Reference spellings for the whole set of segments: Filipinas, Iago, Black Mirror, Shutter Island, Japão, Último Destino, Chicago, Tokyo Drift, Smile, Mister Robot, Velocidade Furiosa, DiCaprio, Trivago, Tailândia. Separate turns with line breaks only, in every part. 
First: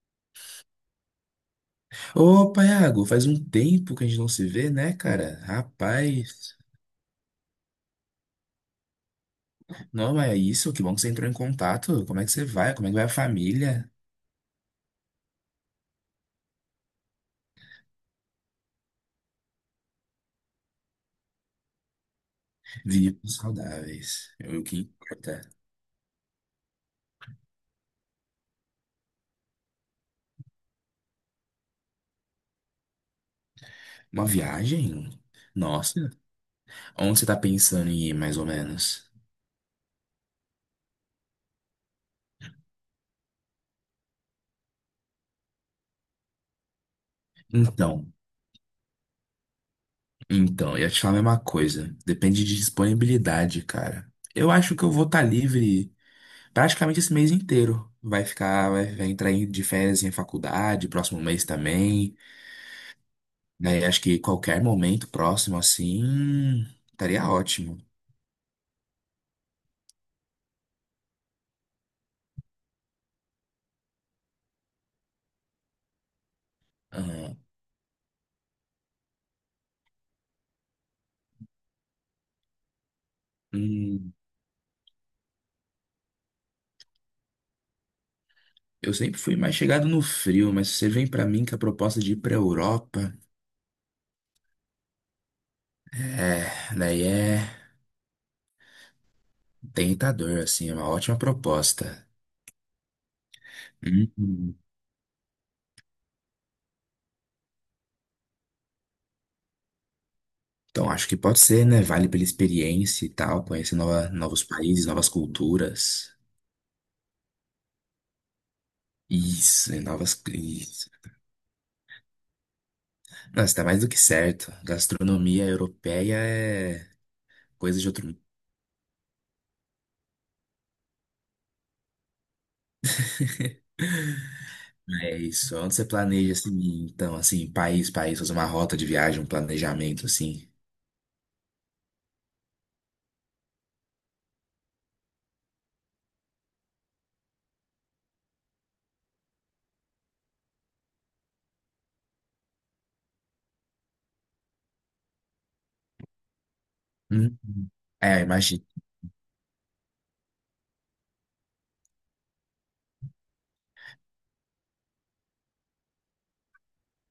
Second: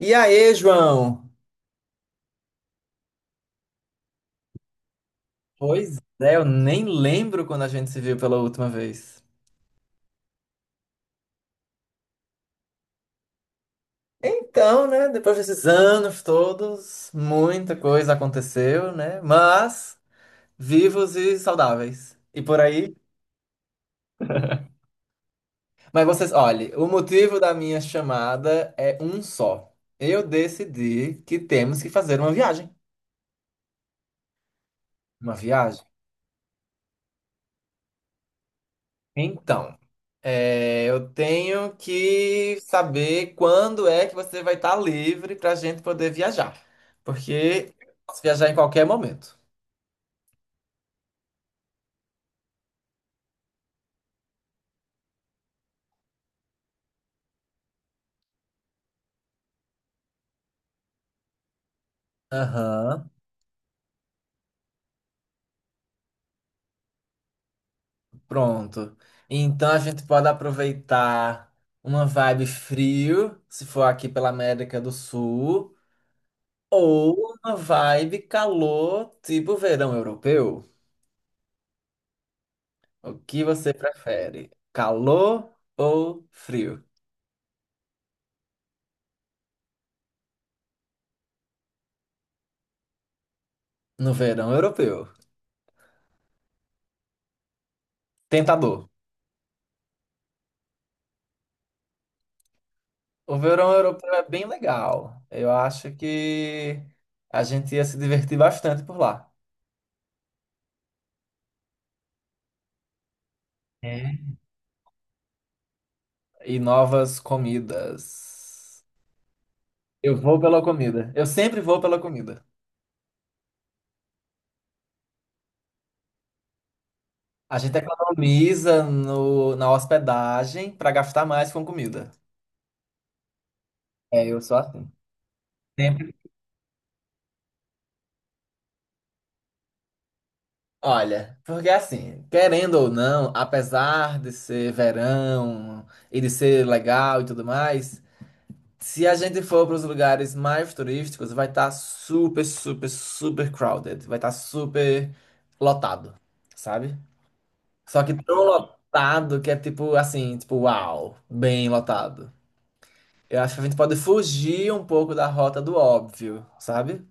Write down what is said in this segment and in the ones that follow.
E aí, João?
Opa, Iago, faz um tempo que a gente não se vê, né, cara?
Pois é, eu
Rapaz,
nem lembro quando a gente se viu pela última vez.
não é isso, que bom que você entrou em contato. Como é que você vai? Como é que vai a família?
Então, né, depois desses anos todos, muita coisa aconteceu, né? Mas vivos e saudáveis. E por aí.
Vivos saudáveis, é o que importa.
Mas vocês, olhe, o motivo da minha chamada é um só. Eu decidi que temos que fazer uma viagem.
Uma viagem?
Uma viagem.
Nossa, onde você tá pensando em ir, mais ou menos?
Então, eu tenho que saber quando é que você vai estar livre para a gente poder viajar. Porque eu
Então,
posso viajar em qualquer momento.
então, eu ia te falar a mesma coisa. Depende de disponibilidade, cara. Eu acho que eu vou estar livre praticamente esse mês inteiro. Vai ficar, vai entrar de férias em faculdade, próximo mês também.
Aham,
Daí acho que qualquer momento próximo assim estaria ótimo.
pronto. Então a gente pode aproveitar uma vibe frio, se for aqui pela América do Sul, ou
Ah,
uma vibe calor, tipo verão europeu. O que você
hum,
prefere? Calor ou frio?
eu sempre fui mais chegado no frio, mas se você vem pra mim com a proposta de ir pra Europa,
No verão europeu.
é, daí é
Tentador.
tentador, assim, é uma ótima proposta.
O verão europeu é bem
Hum,
legal. Eu acho que a gente ia se divertir bastante por lá.
Então acho que pode ser, né? Vale pela experiência e tal, conhecer
É.
novos países, novas culturas.
E novas comidas.
Isso, e
Eu
novas.
vou pela
Isso.
comida. Eu sempre vou pela comida.
Nossa, tá mais do que certo. Gastronomia europeia é
A gente
coisa de outro.
economiza no, na hospedagem para gastar mais com comida. É, eu sou assim.
É isso. Onde você
Sempre.
planeja, assim, então, assim, país, país, fazer uma rota de viagem, um planejamento, assim.
Olha, porque assim, querendo ou não, apesar de ser verão e de ser legal e tudo mais, se a gente for para os lugares mais turísticos, vai estar super, super, super crowded. Vai estar super lotado, sabe?
Uhum.
Só que
É,
tão
imagina.
lotado que é tipo assim, tipo, uau, bem lotado. Eu acho que a gente pode fugir um pouco da rota do óbvio, sabe?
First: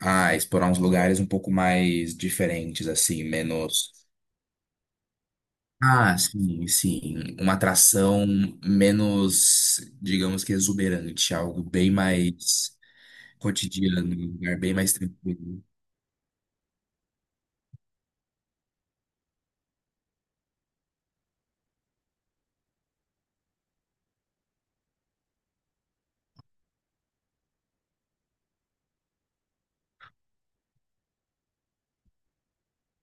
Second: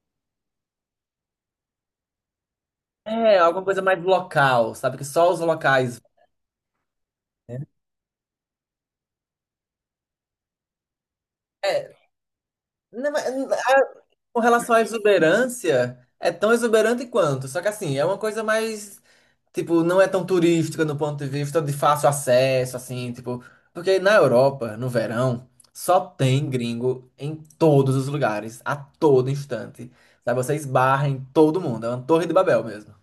Ah, explorar uns lugares um pouco mais diferentes, assim,
É, alguma coisa
menos.
mais local, sabe? Que só os locais.
Ah, sim, sim. Uma atração menos, digamos que exuberante, algo bem
É,
mais
não, mas
cotidiano, um
Com
lugar bem
relação à
mais tranquilo.
exuberância, é tão exuberante quanto. Só que assim, é uma coisa mais, tipo, não é tão turística no ponto de vista de fácil acesso, assim, tipo. Porque na Europa, no verão, só tem gringo em todos os lugares, a todo instante. Sabe, você esbarra em todo mundo, é uma torre de Babel mesmo.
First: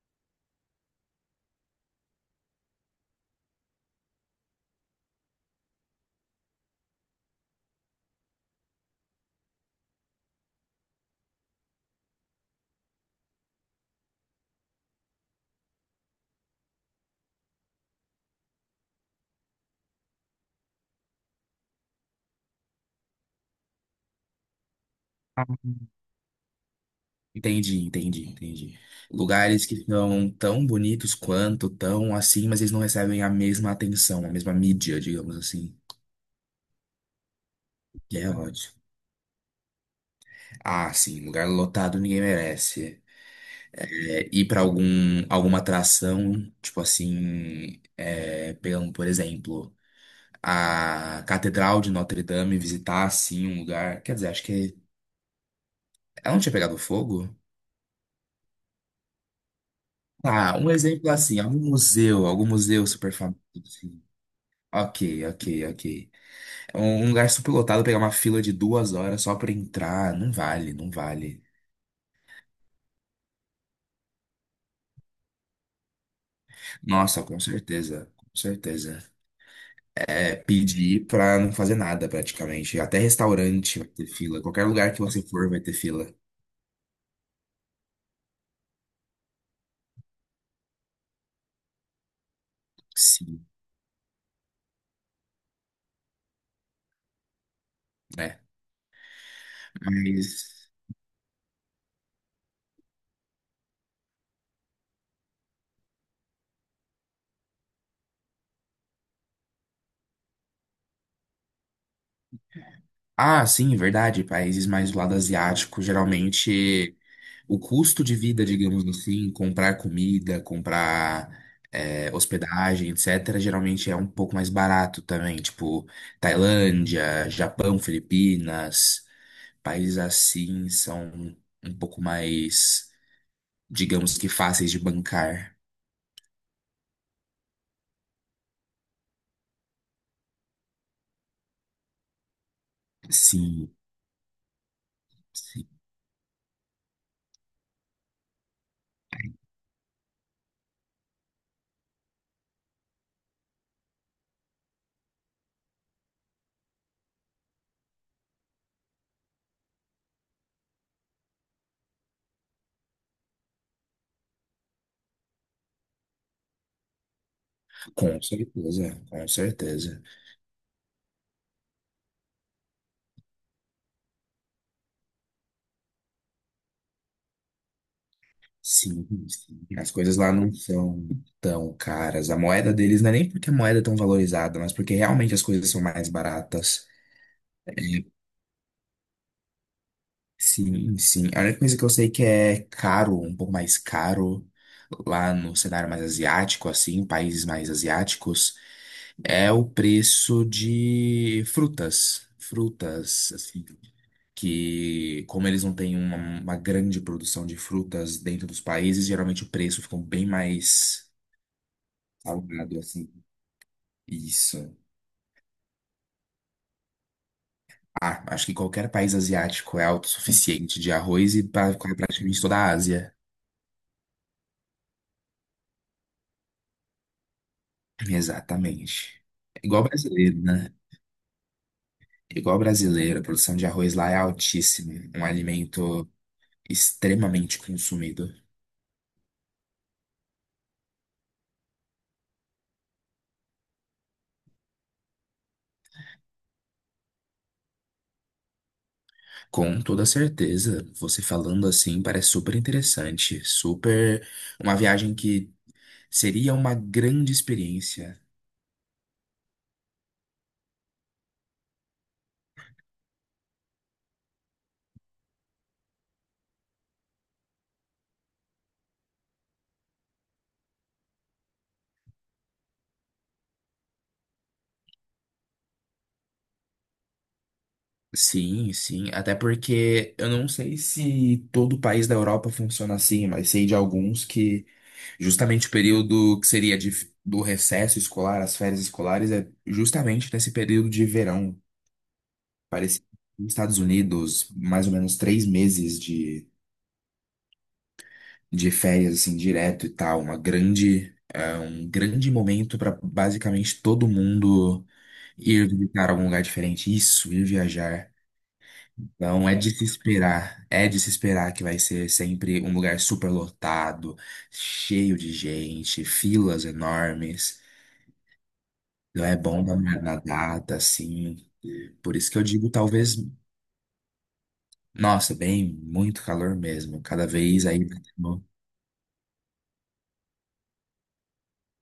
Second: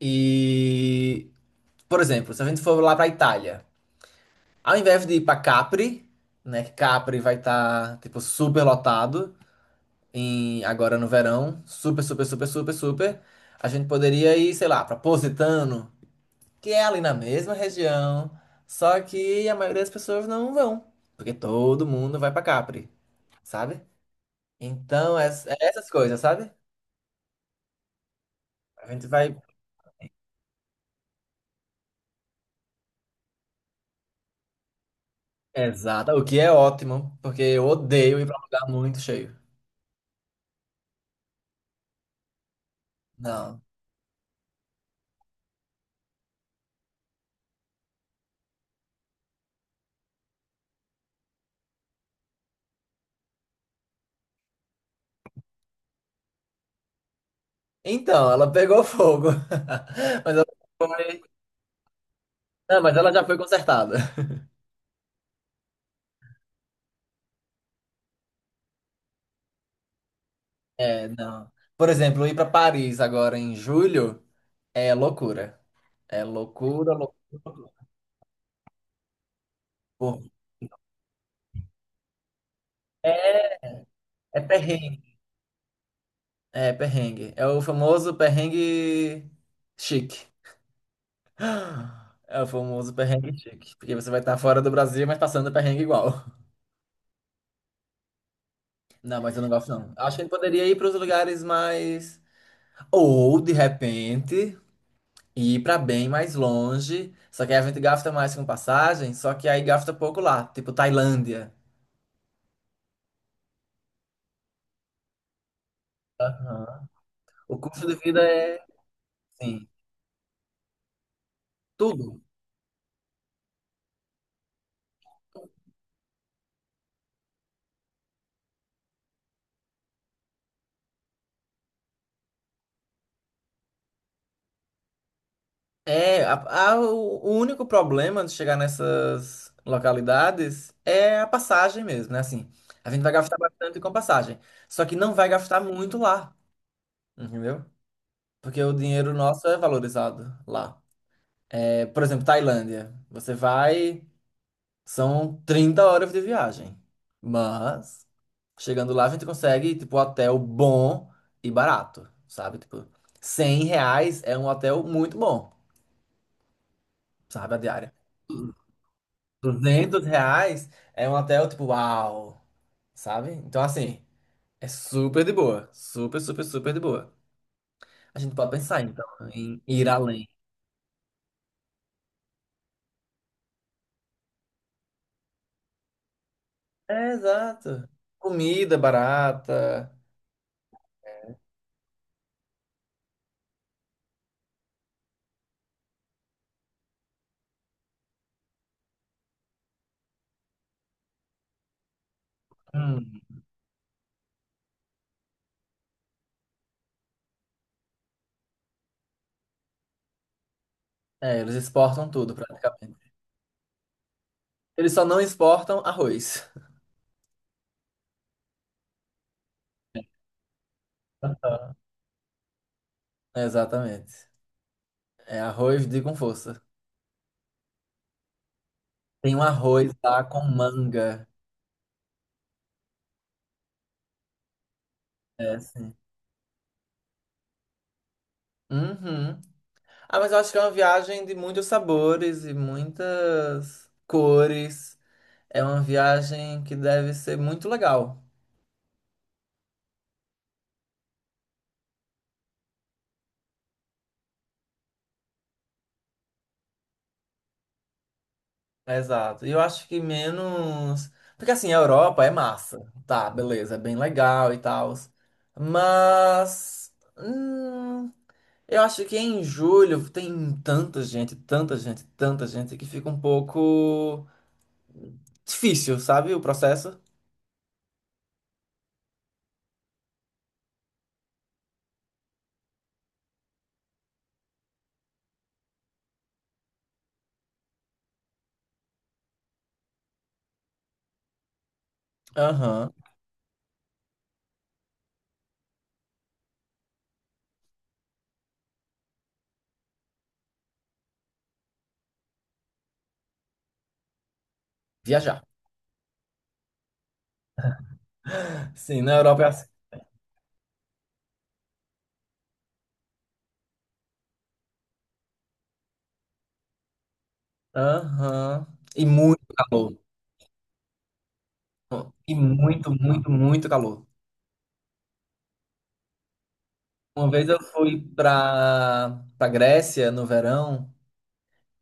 E, por exemplo, se a gente for lá pra Itália, ao invés de ir pra Capri, né, que Capri vai estar, tipo, super lotado. Agora no verão, super, super, super, super, super, a gente poderia ir, sei lá, para Positano, que é ali na mesma região, só que a maioria das pessoas não vão, porque todo mundo vai para Capri, sabe? Então, é essas coisas, sabe?
Entendi, entendi, entendi.
A gente vai.
Lugares que são tão bonitos quanto, tão assim, mas eles não recebem a mesma atenção, a mesma mídia, digamos assim.
Exato, o que é ótimo, porque eu odeio
Que
ir
é
para lugar
ótimo.
muito cheio.
Ah, sim, lugar lotado ninguém merece.
Não.
É, ir pra algum, alguma atração, tipo assim, é, pegando, por exemplo, a Catedral de Notre Dame, visitar assim um lugar. Quer dizer, acho que ela não tinha pegado fogo?
Então, ela pegou fogo. Mas ela
Ah, um exemplo
foi.
assim, algum
Não,
museu
mas ela
super
já foi
famoso.
consertada.
Assim. Ok, ok, ok. Um lugar superlotado, pegar uma fila de 2 horas só pra entrar, não vale, não
É,
vale.
não. Por exemplo, ir para Paris agora em julho. É loucura. É loucura, loucura,
Nossa, com
loucura.
certeza, com certeza.
Pô,
É pedir pra não fazer nada praticamente. Até
é,
restaurante vai ter
é
fila. Qualquer lugar
perrengue.
que você for vai ter fila.
É perrengue. É o famoso perrengue chique. É o famoso perrengue
Sim,
chique. Porque você vai estar fora do Brasil, mas passando perrengue igual.
né?
Não, mas eu não gosto, não. Acho que a gente poderia
Mas.
ir para os lugares mais. Ou, de repente, ir para bem mais longe. Só que aí a gente gasta mais com passagem, só que aí gasta pouco lá. Tipo Tailândia.
Ah, sim, verdade. Países mais do lado asiático,
Aham.
geralmente
O
o
custo de
custo de
vida
vida,
é,
digamos assim,
sim,
comprar comida, comprar
tudo.
hospedagem, etc., geralmente é um pouco mais barato também. Tipo, Tailândia, Japão, Filipinas, países assim são um pouco mais, digamos que fáceis de bancar.
É, o único problema de chegar nessas localidades é a passagem mesmo, né? Assim, a gente vai gastar
Sim,
bastante com passagem, só que não vai gastar
sim.
muito lá, entendeu? Porque o dinheiro nosso é valorizado lá. É, por exemplo, Tailândia, você vai, são 30 horas de viagem, mas chegando lá a gente consegue, tipo, hotel bom e barato, sabe? Tipo, 100 reais é um hotel muito bom, sabe? A diária.
Com certeza, com certeza.
200 reais é um hotel tipo, uau, sabe? Então, assim, é super de boa. Super, super, super de boa. A gente pode pensar, então,
Sim, sim.
em ir
As coisas
além.
lá não são tão caras. A moeda deles não é nem porque a moeda é tão valorizada, mas porque realmente as coisas são mais baratas.
É,
É,
exato. Comida barata.
sim, sim. A única coisa que eu sei que é caro, um pouco mais caro, lá no cenário mais asiático, assim, países mais asiáticos, é o preço de frutas.
Hum.
Frutas, assim. Que, como eles não têm uma grande produção de frutas dentro dos países, geralmente o preço fica bem mais.
É, eles exportam tudo,
Salgado, assim.
praticamente.
Isso.
Eles só não exportam arroz.
Ah, acho que qualquer país asiático é autossuficiente de arroz e pra praticamente toda a Ásia.
É, exatamente. É arroz de com força.
Exatamente.
Tem um
É igual
arroz lá
brasileiro,
com
né?
manga.
É igual brasileiro, a produção de arroz lá é altíssima. Um
É, sim.
alimento extremamente consumido.
Uhum. Ah, mas eu acho que é uma viagem de muitos sabores e muitas cores. É uma viagem que deve ser muito legal.
Com toda certeza. Você falando assim parece super interessante. Super. Uma viagem que seria uma grande experiência.
Exato. E eu acho que menos. Porque assim, a Europa é massa. Tá, beleza, é bem legal e tal. Mas. hum, eu acho que em julho tem tanta gente, tanta gente, tanta gente que fica um pouco difícil, sabe? O processo.
Sim, sim. Até porque eu não sei se todo o país da Europa funciona assim, mas sei de alguns que justamente o período que seria do recesso escolar, as férias escolares, é justamente nesse período de verão.
Aham.
Parecido nos Estados Unidos, mais ou menos 3 meses de férias, assim, direto e tal. Uma grande, é um grande momento para basicamente todo mundo
Viajar.
ir visitar algum lugar diferente. Isso, ir viajar.
Sim, na Europa é
Não é
assim.
de se esperar, é de se esperar que vai ser sempre um lugar super lotado, cheio de gente, filas enormes.
Aham. E
Não é
muito
bom
calor.
na data, assim. Por isso
E
que eu digo,
muito,
talvez,
muito, muito calor.
nossa, bem, muito calor mesmo. Cada
Uma vez eu
vez aí,
fui para Grécia no verão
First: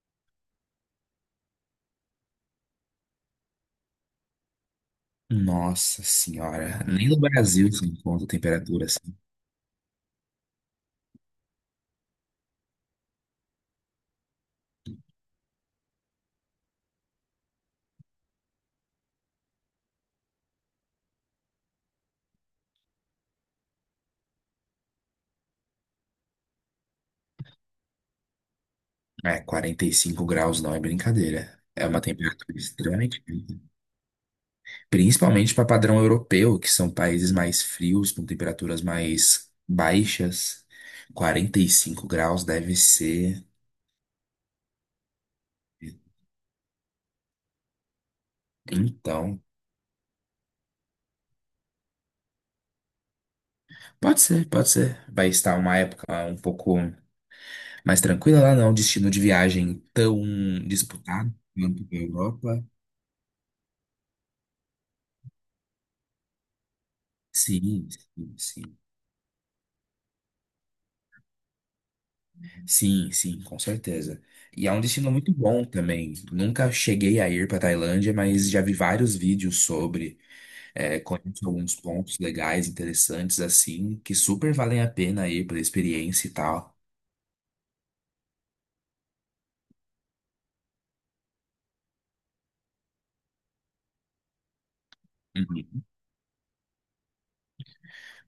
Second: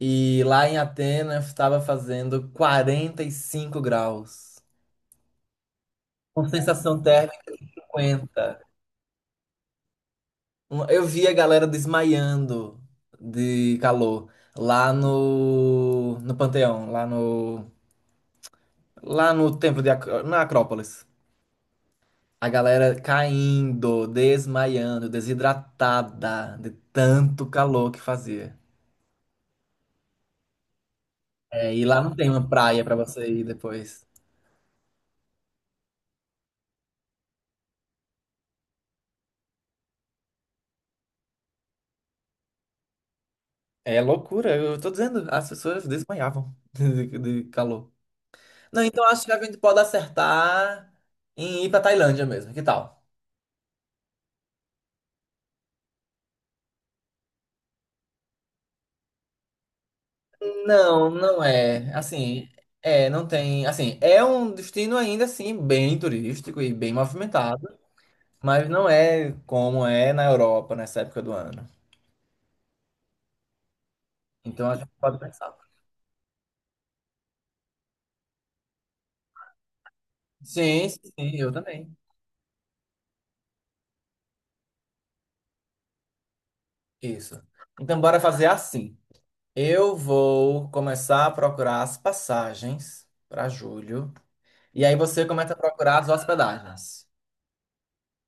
e lá em Atenas estava fazendo 45 graus,
nossa
com
senhora,
sensação
nem no
térmica
Brasil se encontra
50.
temperatura assim.
Eu vi a galera desmaiando de calor lá no Panteão, lá no templo de na Acrópolis. A galera caindo, desmaiando, desidratada de tanto calor que fazia.
É, 45 graus não é brincadeira.
É, e
É
lá
uma
não tem uma
temperatura
praia pra
estranha.
você ir depois.
Principalmente para padrão europeu, que são países mais frios, com temperaturas mais baixas. 45 graus deve ser.
É loucura, eu tô dizendo, as pessoas desmaiavam de calor. Não, então acho que
Então,
a gente pode acertar em ir pra Tailândia mesmo, que tal?
pode ser, pode ser. Vai estar uma época um pouco mais tranquila lá, não. Destino de viagem tão
Não,
disputado
não
quanto
é.
a
Assim,
Europa.
não tem. Assim, é um destino ainda assim bem turístico e bem movimentado,
Sim, sim,
mas
sim.
não é como é na Europa nessa época do ano.
Sim, sim, com certeza. E
Então
é
a
um
gente
destino
pode
muito
pensar.
bom também. Nunca cheguei a ir para Tailândia, mas já vi vários vídeos sobre.
Sim,
É,
sim,
conheço
eu
alguns
também.
pontos legais, interessantes, assim, que super valem a pena ir pela experiência e tal.
Isso. Então bora fazer assim. Eu vou começar a procurar as passagens para julho. E aí você começa a
Uhum.
procurar as hospedagens.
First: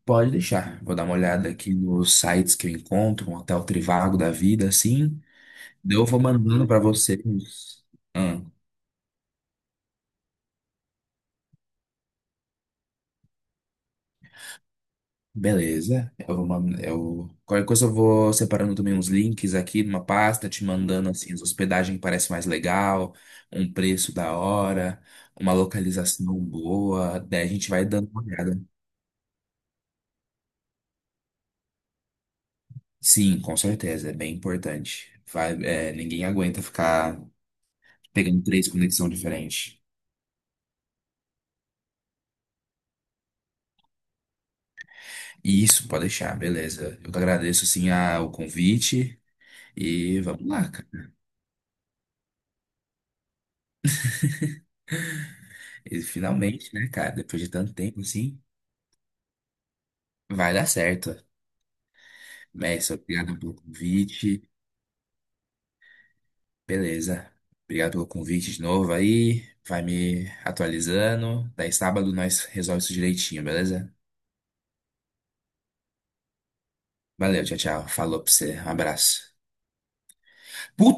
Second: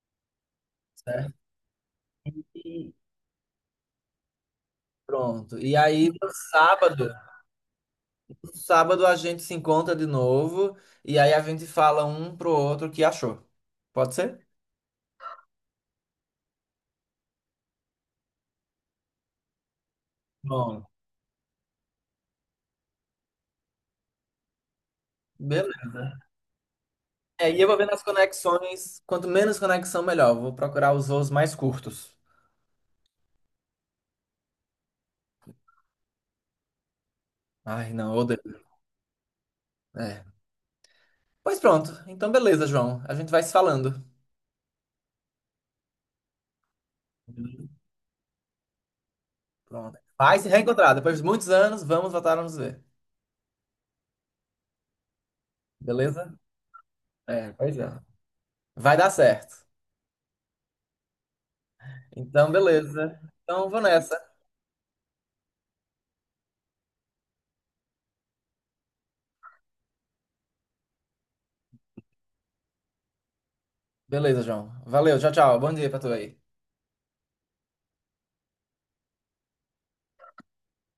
Pode deixar. Vou dar uma
Certo?
olhada aqui nos sites que eu
E
encontro, um hotel Trivago da vida, assim.
pronto. E
Daí eu
aí
vou
no
mandando pra
sábado,
vocês. Ah,
no sábado a gente se encontra de novo e aí a gente fala um pro outro o que achou. Pode ser?
beleza. Eu vou mandando, eu... Qualquer coisa eu vou separando também uns links aqui numa pasta, te
Bom,
mandando, assim, as hospedagem que parece mais legal, um preço da hora, uma
beleza.
localização boa. Daí a
É, e eu
gente
vou
vai
vendo as
dando uma olhada.
conexões. Quanto menos conexão, melhor. Eu vou procurar os voos mais curtos.
Sim, com certeza, é bem importante. Vai, é, ninguém aguenta ficar
Ai, não,
pegando
odeio.
três conexões diferentes.
É. Pois pronto. Então, beleza, João. A gente vai se falando.
Isso, pode deixar, beleza. Eu que agradeço, assim, o convite
Pronto.
e
Vai
vamos
se
lá,
reencontrar.
cara.
Depois de muitos anos, vamos voltar a nos ver.
E
Beleza?
finalmente, né, cara, depois de
É,
tanto
pois é.
tempo, assim,
Vai dar certo.
vai dar certo.
Então,
Mestre,
beleza.
obrigado pelo
Então, vou nessa.
convite, beleza. Obrigado pelo convite de novo aí, vai me atualizando. Daí sábado nós resolvemos isso direitinho, beleza?
Beleza, João. Valeu. Tchau, tchau. Bom dia pra tu aí.
Valeu, tchau, tchau. Falou pra você, um abraço. Puta